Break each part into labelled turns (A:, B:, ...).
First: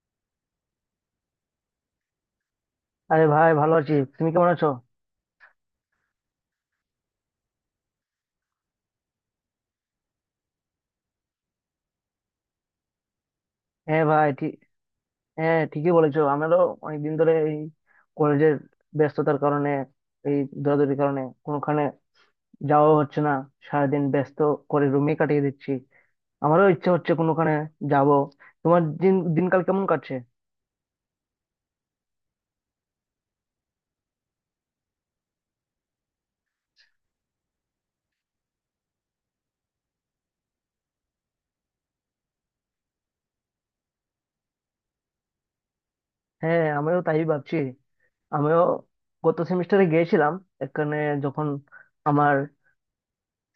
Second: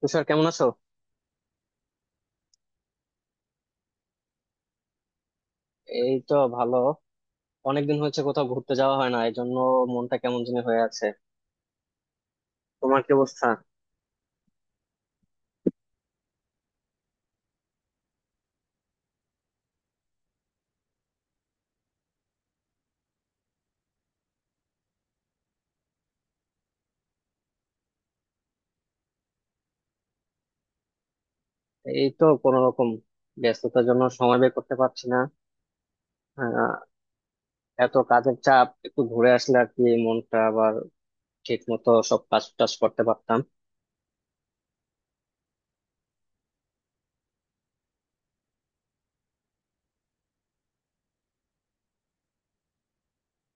A: তুষার, কেমন আছো?
B: আরে ভাই, ভালো আছি। তুমি কেমন আছো?
A: এই তো ভালো। অনেকদিন হয়েছে কোথাও ঘুরতে যাওয়া হয় না, এই জন্য মনটা কেমন জানি হয়ে আছে। তোমার কি অবস্থা?
B: হ্যাঁ ভাই, ঠিক। হ্যাঁ, ঠিকই বলেছো। আমারও অনেকদিন ধরে কলেজের ব্যস্ততার কারণে, এই দৌড়াদৌড়ির কারণে কোনোখানে যাওয়া হচ্ছে না। সারাদিন ব্যস্ত করে রুমে কাটিয়ে দিচ্ছি। আমারও ইচ্ছা হচ্ছে কোনোখানে যাব। তোমার দিনকাল কেমন কাটছে?
A: এই তো কোনো রকম, ব্যস্ততার জন্য সময় বের করতে পারছি না। আহ, এত কাজের চাপ, একটু ঘুরে আসলে আর কি মনটা আবার ঠিক মতো সব কাজ টাজ করতে পারতাম।
B: হ্যাঁ, আমিও তাই ভাবছি। আমিও গত সেমিস্টারে গিয়েছিলাম এখানে, যখন আমার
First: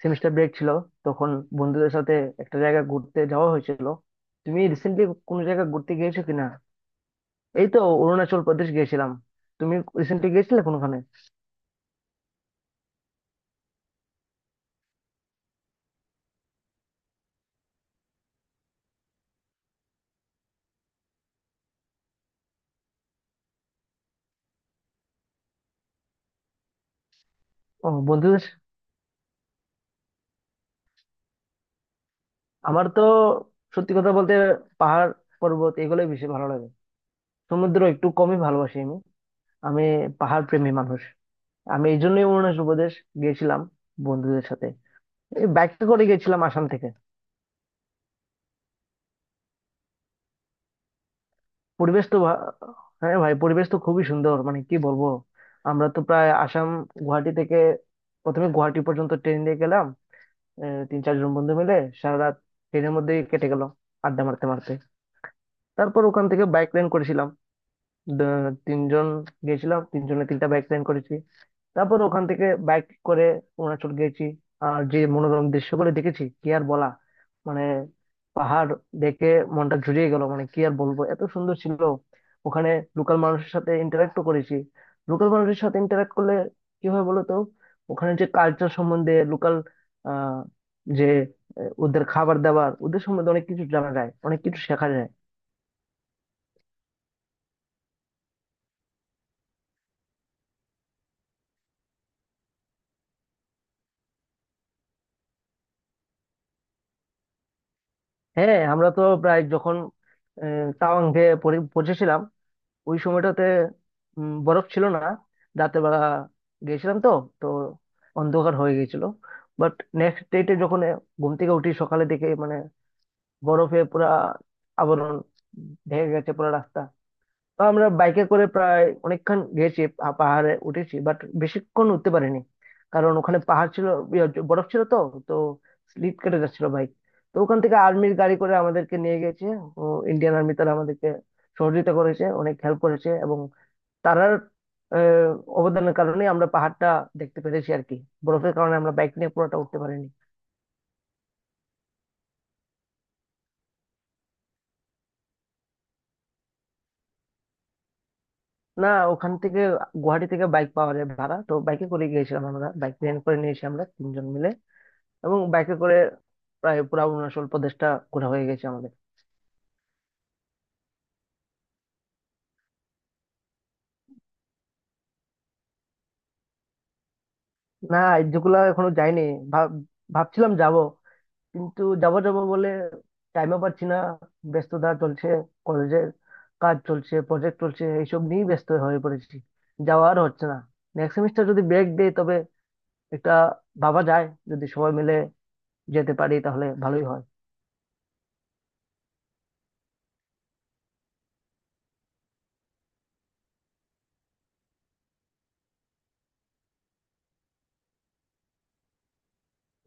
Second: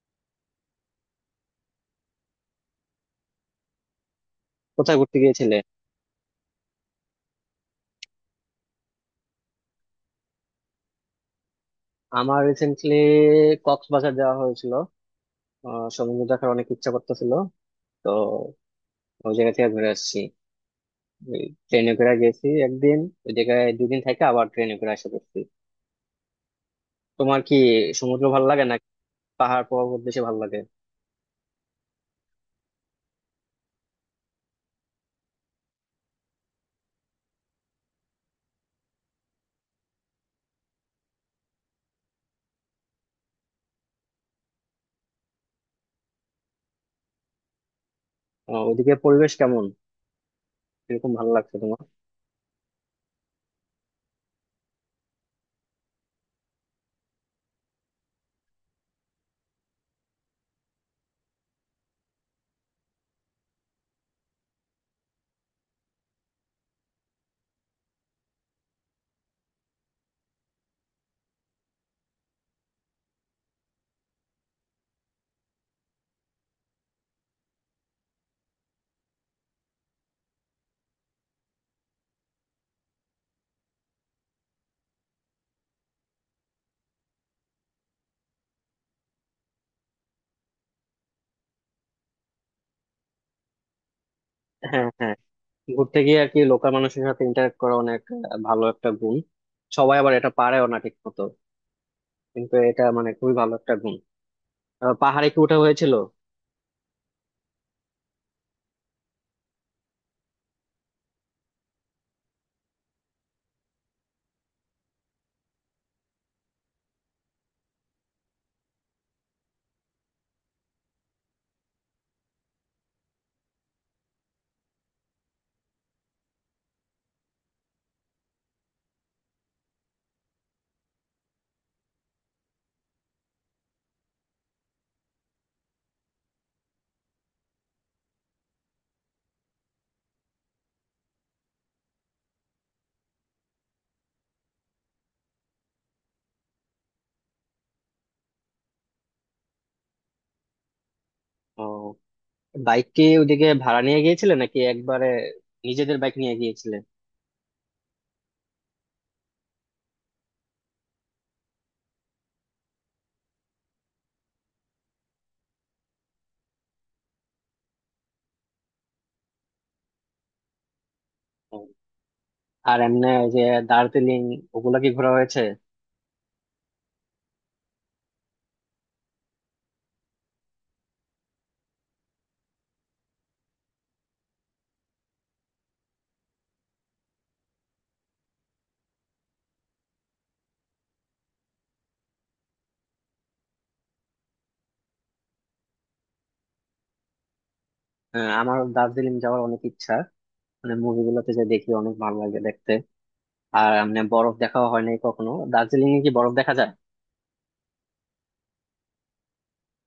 B: সেমিস্টার ব্রেক ছিল তখন বন্ধুদের সাথে একটা জায়গা ঘুরতে যাওয়া হয়েছিল। তুমি
A: কোথায়
B: রিসেন্টলি
A: ঘুরতে
B: কোনো
A: গিয়েছিলে?
B: জায়গা ঘুরতে গিয়েছো কিনা? এই তো, অরুণাচল প্রদেশ গিয়েছিলাম। তুমি রিসেন্টলি গিয়েছিলে কোনোখানে?
A: আমার রিসেন্টলি কক্সবাজার যাওয়া হয়েছিল। আহ, সমুদ্র দেখার অনেক ইচ্ছা করতেছিল, তো ওই জায়গা থেকে ঘুরে আসছি। ট্রেনে করে গেছি একদিন, ওই জায়গায় দুদিন থেকে আবার ট্রেনে করে আসা করছি। তোমার কি
B: ও,
A: সমুদ্র
B: বন্ধুদের।
A: ভালো লাগে নাকি পাহাড় পর্বত বেশি ভালো লাগে?
B: আমার তো সত্যি কথা বলতে পাহাড় পর্বত এগুলোই বেশি ভালো লাগে। সমুদ্র একটু কমই ভালোবাসি আমি। আমি পাহাড় প্রেমী মানুষ। আমি এই জন্যই অরুণাচল প্রদেশ গিয়েছিলাম বন্ধুদের সাথে। বাইকে করে গেছিলাম আসাম থেকে।
A: ওদিকে পরিবেশ কেমন? কিরকম ভালো লাগছে তোমার?
B: পরিবেশ তো ভা- হ্যাঁ ভাই, পরিবেশ তো খুবই সুন্দর, মানে কি বলবো। আমরা তো প্রায় আসাম, গুয়াহাটি থেকে, প্রথমে গুয়াহাটি পর্যন্ত ট্রেন দিয়ে গেলাম। তিন চারজন বন্ধু মিলে সারা রাত ট্রেনের মধ্যেই কেটে গেল আড্ডা মারতে মারতে। তারপর ওখান থেকে বাইক রেন্ট করেছিলাম। তিনজন গেছিলাম, তিনজনে তিনটা বাইক রেন্ট করেছি। তারপর ওখান থেকে বাইক করে অরুণাচল গেছি। আর যে মনোরম দৃশ্যগুলো দেখেছি কি আর বলা, মানে পাহাড় দেখে মনটা জুড়িয়ে গেল, মানে কি আর বলবো, এত সুন্দর ছিল। ওখানে লোকাল মানুষের সাথে ইন্টারাক্টও করেছি। লোকাল মানুষের সাথে ইন্টারাক্ট করলে কি হয় বলো তো, ওখানে যে কালচার, সম্বন্ধে লোকাল আহ যে ওদের খাবার দাবার, ওদের সম্বন্ধে অনেক কিছু জানা যায়, অনেক কিছু
A: হ্যাঁ,
B: শেখা যায়।
A: হ্যাঁ। ঘুরতে গিয়ে আর কি লোকাল মানুষের সাথে ইন্টারেক্ট করা অনেক ভালো একটা গুণ। সবাই আবার এটা পারেও না ঠিক মতো, কিন্তু এটা মানে খুবই ভালো একটা গুণ। পাহাড়ে কি ওঠা হয়েছিল?
B: হ্যাঁ, আমরা তো প্রায় যখন তাওয়াং গিয়ে পৌঁছেছিলাম ওই সময়টাতে বরফ ছিল না। রাতের বেলা গেছিলাম তো, তো অন্ধকার হয়ে গেছিল। বাট নেক্সট ডেতে যখন ঘুম থেকে উঠি সকালে, দেখে মানে বরফে পুরা আবরণ ঢেকে গেছে পুরো রাস্তা। তো আমরা বাইকে করে প্রায় অনেকক্ষণ গেছি, পাহাড়ে উঠেছি, বাট বেশিক্ষণ উঠতে পারিনি। কারণ ওখানে পাহাড় ছিল, বরফ ছিল তো, তো স্লিপ কেটে যাচ্ছিল বাইক। তো ওখান থেকে আর্মির গাড়ি করে আমাদেরকে নিয়ে গেছে। ইন্ডিয়ান আর্মি, তারা আমাদেরকে সহযোগিতা করেছে, অনেক হেল্প করেছে। তারার আহ, অবদানের কারণে আমরা পাহাড়টা দেখতে পেরেছি আর কি। বরফের কারণে আমরা বাইক নিয়ে পুরোটা উঠতে পারিনি।
A: ও, বাইক কি ওইদিকে ভাড়া নিয়ে গিয়েছিলে নাকি একবারে নিজেদের বাইক নিয়ে গিয়েছিলে?
B: না, ওখান থেকে, গুয়াহাটি থেকে বাইক পাওয়া যায় ভাড়া, তো বাইকে করে গিয়েছিলাম আমরা। বাইক রেন্ট করে নিয়েছি আমরা তিনজন মিলে, এবং বাইকে করে প্রায় পুরো অরুণাচল প্রদেশটা ঘোরা হয়ে গেছে আমাদের।
A: ও, আর এমনি ওই যে দার্জিলিং, ওগুলা কি ঘোরা হয়েছে?
B: না, যেগুলা এখনো যাইনি। ভাব- ভাবছিলাম যাব, কিন্তু যাবো যাবো বলে টাইমও পাচ্ছি না। ব্যস্ততা চলছে, কলেজের কাজ চলছে, প্রজেক্ট চলছে, এইসব নিয়েই ব্যস্ত হয়ে পড়েছি। যাওয়া আর হচ্ছে না। নেক্সট সেমিস্টার যদি ব্রেক দেয় তবে একটা ভাবা যায়। যদি সবাই মিলে যেতে পারি তাহলে ভালোই হয়।
A: আমার দার্জিলিং যাওয়ার অনেক ইচ্ছা। মানে মুভিগুলোতে যে দেখি, অনেক ভালো লাগে দেখতে। আর এমনি বরফ দেখাও হয় নাই কখনো। দার্জিলিং এ কি বরফ দেখা যায়?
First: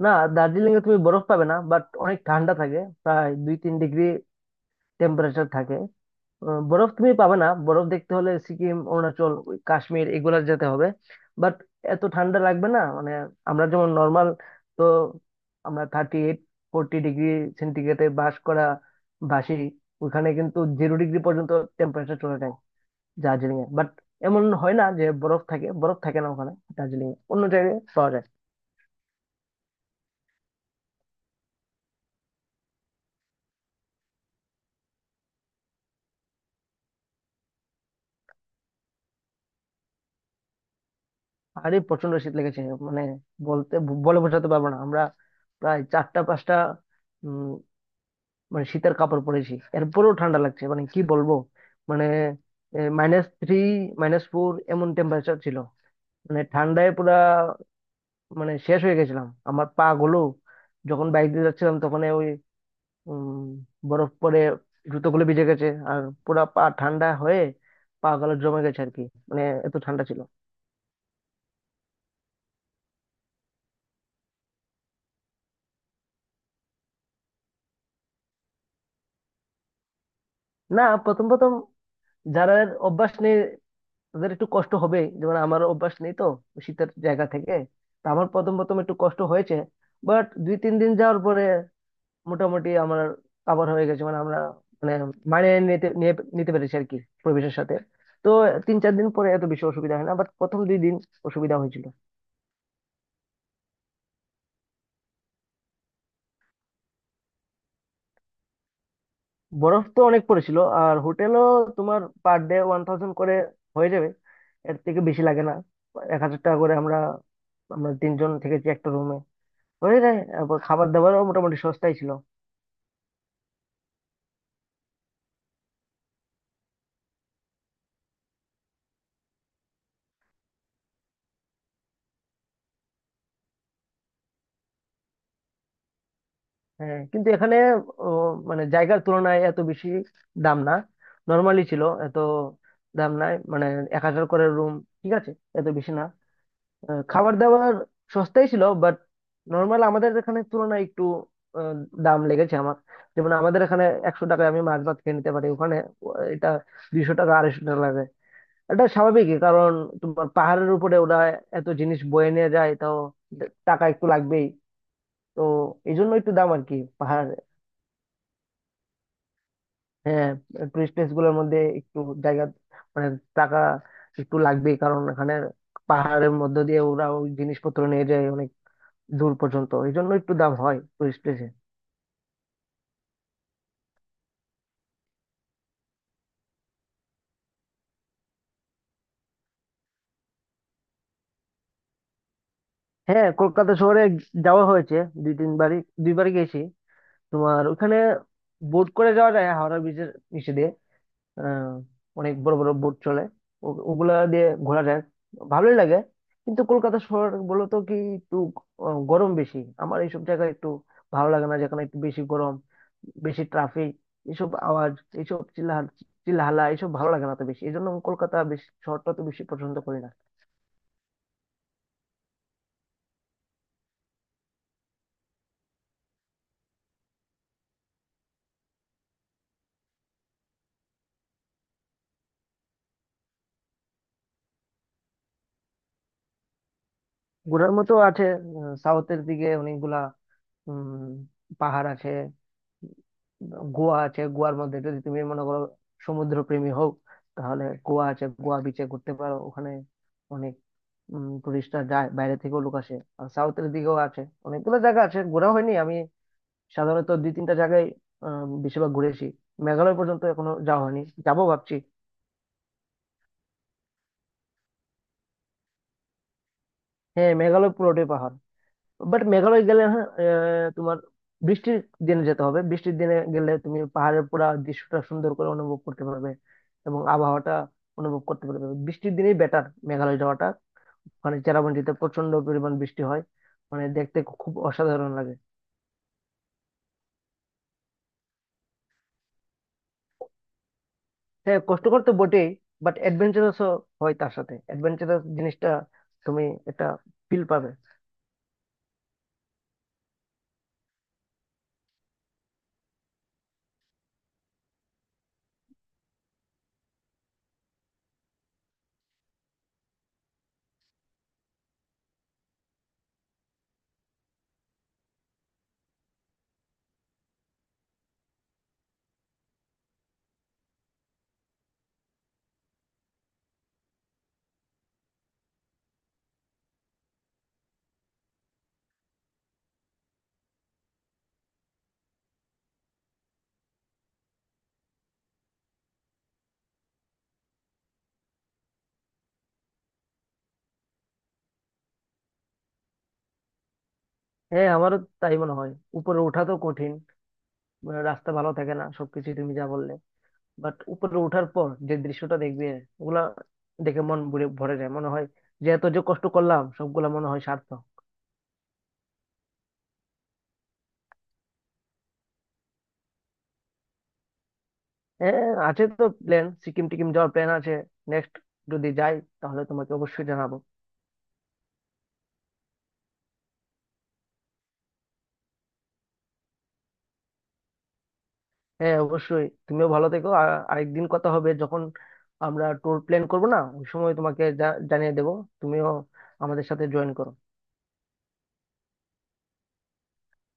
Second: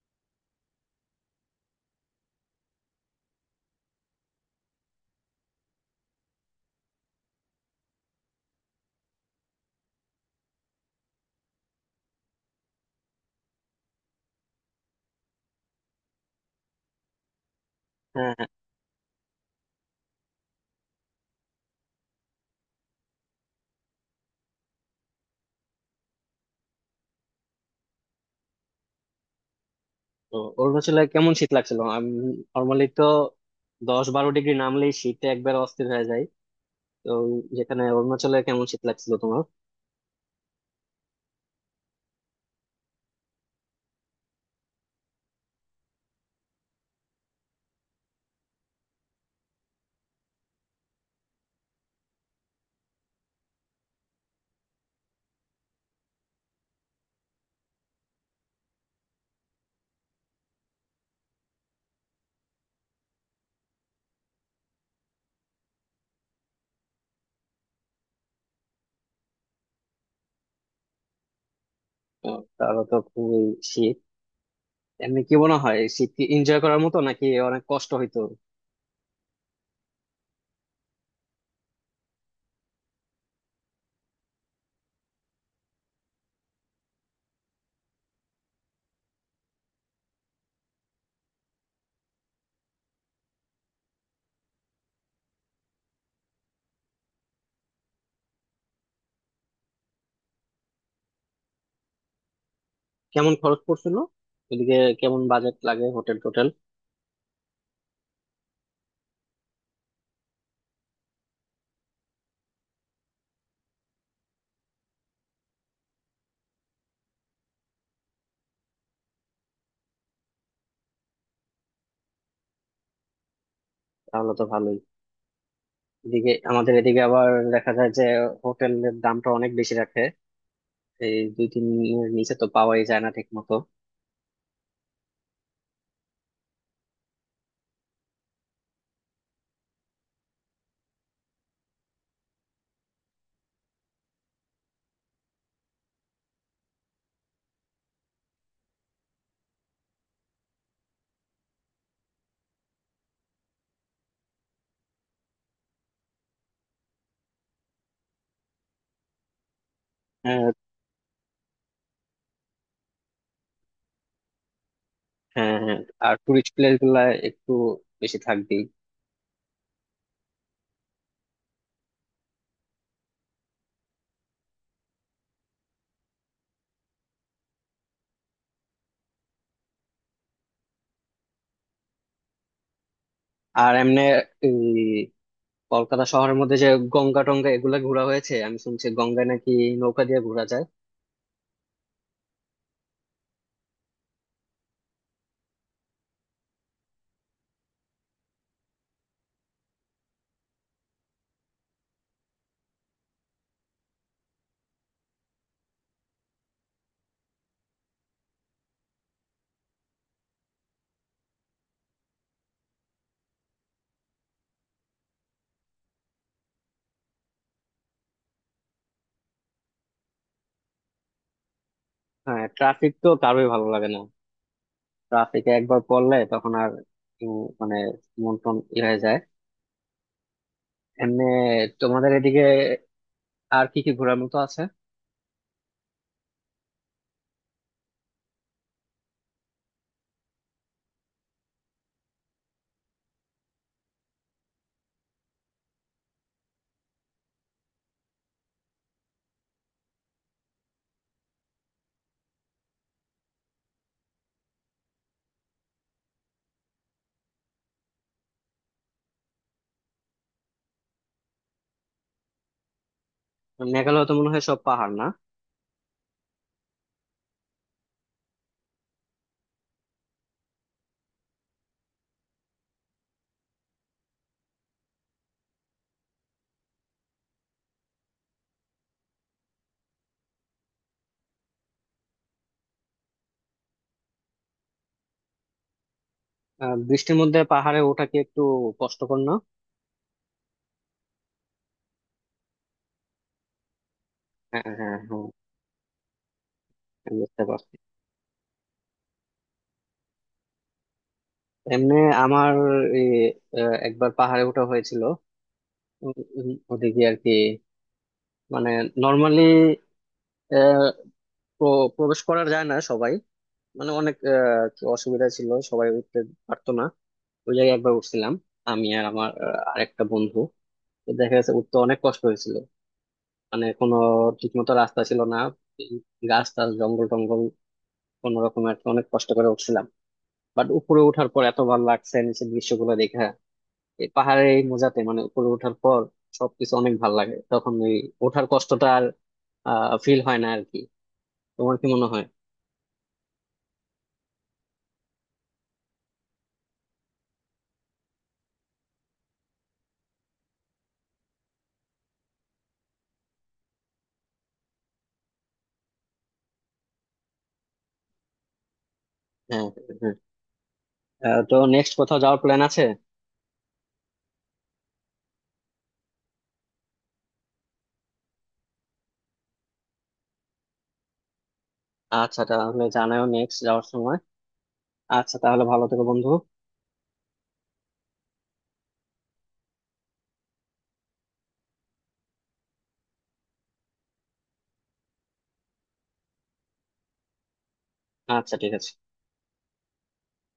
B: না, দার্জিলিং এ তুমি বরফ পাবে না, বাট অনেক ঠান্ডা থাকে, প্রায় 2-3 ডিগ্রি টেম্পারেচার থাকে। বরফ তুমি পাবে না, বরফ দেখতে হলে সিকিম, অরুণাচল, ওই কাশ্মীর এগুলা যেতে হবে। বাট এত ঠান্ডা লাগবে না, মানে আমরা যেমন নর্মাল, তো আমরা 38 40 ডিগ্রি সেন্টিগ্রেডে
A: হ্যাঁ,
B: বাস
A: হ্যাঁ।
B: করা বাসি, ওখানে কিন্তু 0 ডিগ্রি পর্যন্ত টেম্পারেচার চলে যায় দার্জিলিং এ। বাট এমন হয় না যে বরফ থাকে, বরফ থাকে না ওখানে দার্জিলিং এ, অন্য জায়গায় পাওয়া যায়।
A: তো অরুণাচলে কেমন শীত লাগছিল? আমি নর্মালি তো 10-12 ডিগ্রি নামলেই শীতে একবার অস্থির হয়ে যায়, তো যেখানে অরুণাচলে কেমন শীত লাগছিল তোমার?
B: আরে প্রচন্ড শীত লেগেছে, মানে বলতে বলে বোঝাতে পারবো না। আমরা প্রায় চারটা পাঁচটা, মানে শীতের কাপড় পরেছি, এরপরেও ঠান্ডা লাগছে, মানে কি বলবো। মানে -3, -4 এমন টেম্পারেচার ছিল। মানে ঠান্ডায় পুরা, মানে শেষ হয়ে গেছিলাম, আমার পা গুলো, যখন বাইক দিয়ে যাচ্ছিলাম তখন ওই উম, বরফ পরে জুতোগুলো ভিজে গেছে, আর পুরা পা ঠান্ডা হয়ে, পা গুলো জমে গেছে আর কি। মানে এত ঠান্ডা ছিল।
A: তারও তো খুবই শীত। এমনি কি মনে হয়, শীত কি এনজয় করার মতো নাকি অনেক কষ্ট হইতো?
B: না, প্রথম প্রথম যারা অভ্যাস নেই তাদের একটু কষ্ট হবে, যেমন আমার অভ্যাস নেই তো শীতের জায়গা থেকে, তো আমার প্রথম প্রথম একটু কষ্ট হয়েছে। বাট 2-3 দিন যাওয়ার পরে মোটামুটি আমার কাভার হয়ে গেছে, মানে আমরা মানে মানিয়ে নিতে পেরেছি আর কি পরিবেশের সাথে। তো 3-4 দিন পরে এত বেশি অসুবিধা হয় না, বাট প্রথম 2 দিন অসুবিধা হয়েছিল।
A: কেমন খরচ পড়ছিল এদিকে? কেমন বাজেট লাগে হোটেল টোটেল?
B: বরফ তো অনেক পড়েছিল। আর হোটেলও, তোমার পার ডে 1,000 করে হয়ে যাবে, এর থেকে বেশি লাগে না। 1,000 টাকা করে আমরা, আমরা তিনজন থেকেছি একটা রুমে, হয়ে যায়। তারপর খাবার দাবারও মোটামুটি সস্তাই ছিল।
A: তাহলে তো ভালোই। এদিকে আমাদের এদিকে আবার দেখা যায় যে হোটেলের দামটা অনেক বেশি রাখে। এই দুই তিন এর নিচে তো পাওয়াই যায় না ঠিক মতো।
B: হ্যাঁ, কিন্তু এখানে ও, মানে জায়গার তুলনায় এত বেশি দাম না। নর্মালি ছিল, এত দাম নাই, মানে 1,000 করে রুম, ঠিক আছে, এত বেশি না। খাবার দাবার সস্তাই ছিল, বাট নর্মাল আমাদের এখানে তুলনায় একটু আহ, দাম লেগেছে আমার। যেমন আমাদের এখানে 100 টাকায় আমি মাছ ভাত খেয়ে নিতে পারি, ওখানে এটা 200 টাকা 250 টাকা লাগে। এটা স্বাভাবিকই, কারণ তোমার
A: হ্যাঁ,
B: পাহাড়ের উপরে ওরা এত জিনিস বয়ে নিয়ে যায়, তাও টাকা একটু লাগবেই তো।
A: হ্যাঁ, হ্যাঁ।
B: এই জন্য
A: আর
B: একটু দাম
A: টুরিস্ট
B: আর
A: প্লেস
B: কি।
A: গুলা
B: পাহাড়।
A: একটু বেশি থাকবেই।
B: হ্যাঁ, টুরিস্ট প্লেস গুলোর মধ্যে একটু জায়গা, মানে টাকা একটু লাগবেই, কারণ এখানে পাহাড়ের মধ্য দিয়ে ওরা ওই জিনিসপত্র নিয়ে যায় অনেক দূর পর্যন্ত, এই জন্য একটু দাম হয় টুরিস্ট প্লেসে।
A: আর এমনি এই কলকাতা শহরের মধ্যে যে গঙ্গা টঙ্গা, এগুলা ঘোরা হয়েছে? আমি শুনছি গঙ্গায় নাকি নৌকা দিয়ে ঘোরা যায়।
B: হ্যাঁ, কলকাতা শহরে যাওয়া হয়েছে 2-3 বারই, দুইবার গেছি। তোমার ওখানে বোট করে যাওয়া যায় হাওড়া ব্রিজের নিচে দিয়ে। আহ, অনেক বড় বড় বোট চলে, ওগুলা দিয়ে ঘোরা যায়, ভালোই লাগে। কিন্তু কলকাতা শহর বলো তো, কি একটু গরম বেশি, আমার এইসব জায়গায় একটু ভালো লাগে না যেখানে একটু বেশি গরম, বেশি ট্রাফিক, এসব আওয়াজ, এইসব চিল্লাহাল্লা, এইসব ভালো লাগে না তো বেশি। এই জন্য আমি কলকাতা বেশি, শহরটা তো বেশি পছন্দ করি না।
A: হ্যাঁ, ট্রাফিক তো কারোই ভালো লাগে না। ট্রাফিকে একবার পড়লে তখন আর মানে মন টন ইয়ে হয়ে যায়। এমনি তোমাদের এদিকে আর কি কি ঘোরার মতো আছে?
B: ঘোরার মতো আছে, সাউথের দিকে অনেকগুলা উম পাহাড় আছে। গোয়া আছে, গোয়ার মধ্যে যদি তুমি মনে করো সমুদ্র প্রেমী হও, তাহলে গোয়া আছে, গোয়া বিচে ঘুরতে পারো। ওখানে অনেক টুরিস্টরা যায়, বাইরে থেকেও লোক আসে। আর সাউথের দিকেও আছে অনেকগুলো জায়গা, আছে ঘোরা হয়নি আমি। সাধারণত দুই তিনটা জায়গায় বেশিরভাগ ঘুরেছি। মেঘালয় পর্যন্ত এখনো যাওয়া হয়নি, যাবো ভাবছি।
A: মেঘালয় তো মনে হয় সব পাহাড় না।
B: হ্যাঁ, মেঘালয় পুরোটাই পাহাড়। বাট মেঘালয় গেলে হ্যাঁ তোমার বৃষ্টির দিনে যেতে হবে। বৃষ্টির দিনে গেলে তুমি পাহাড়ের পুরা দৃশ্যটা সুন্দর করে অনুভব করতে পারবে, এবং আবহাওয়াটা অনুভব করতে পারবে। বৃষ্টির দিনেই বেটার মেঘালয় যাওয়াটা। মানে চেরাপুঞ্জিতে প্রচন্ড পরিমাণ বৃষ্টি হয়, মানে দেখতে খুব অসাধারণ লাগে।
A: বৃষ্টির মধ্যে পাহাড়ে ওঠা কি একটু কষ্টকর না?
B: হ্যাঁ, কষ্টকর তো বটেই, বাট অ্যাডভেঞ্চারাসও হয়, তার সাথে
A: হ্যাঁ, হ্যাঁ, হ্যাঁ,
B: অ্যাডভেঞ্চারাস জিনিসটা তুমি একটা
A: বুঝতে
B: ফিল পাবে।
A: পারছি। এমনি আমার এই, একবার পাহাড়ে ওঠা হয়েছিল। উম, উম, ওদিকে আর কি মানে নর্মালি প্রবেশ করা যায় না সবাই। মানে অনেক আর কি অসুবিধা ছিল, সবাই উঠতে পারতো না। ওই জায়গায় একবার উঠছিলাম আমি আর আমার আরেকটা বন্ধু। তো দেখা গেছে উঠতে অনেক কষ্ট হয়েছিল, মানে কোনো ঠিকমতো রাস্তা ছিল না। এই গাছ টাছ জঙ্গল টঙ্গল, কোনো রকম আর কি অনেক কষ্ট করে উঠছিলাম। বাট উপরে ওঠার পর এত ভালো লাগছে নিচের দৃশ্যগুলো দেখে। এই পাহাড়ে এই মোজাতে মানে উপরে ওঠার পর সবকিছু অনেক ভালো লাগে তখন। এই ওঠার কষ্টটা আর ফিল হয় না আর কি। তোমার কি মনে হয়?
B: হ্যাঁ, আমারও তাই মনে হয়। উপরে ওঠা তো কঠিন, মানে রাস্তা ভালো থাকে না, সবকিছু তুমি যা বললে। বাট উপরে ওঠার পর যে দৃশ্যটা দেখবে, ওগুলা দেখে মন ভরে ভরে যায়, মনে হয় যে এত যে কষ্ট করলাম সবগুলা মনে হয় সার্থক।
A: হ্যাঁ, হ্যাঁ, হ্যাঁ। আহ, তো নেক্সট কোথাও যাওয়ার প্ল্যান আছে?
B: হ্যাঁ আছে তো প্ল্যান, সিকিম টিকিম যাওয়ার প্ল্যান আছে নেক্সট। যদি যাই তাহলে তোমাকে অবশ্যই জানাবো।
A: আচ্ছা, তাহলে জানাও নেক্সট যাওয়ার সময়। আচ্ছা, তাহলে ভালো থেকো বন্ধু।
B: হ্যাঁ অবশ্যই, তুমিও ভালো থেকো। আর আরেকদিন কথা হবে যখন আমরা ট্যুর প্ল্যান করবো, না ওই সময় তোমাকে জানিয়ে দেবো। তুমিও আমাদের সাথে জয়েন করো।
A: আচ্ছা, ঠিক আছে।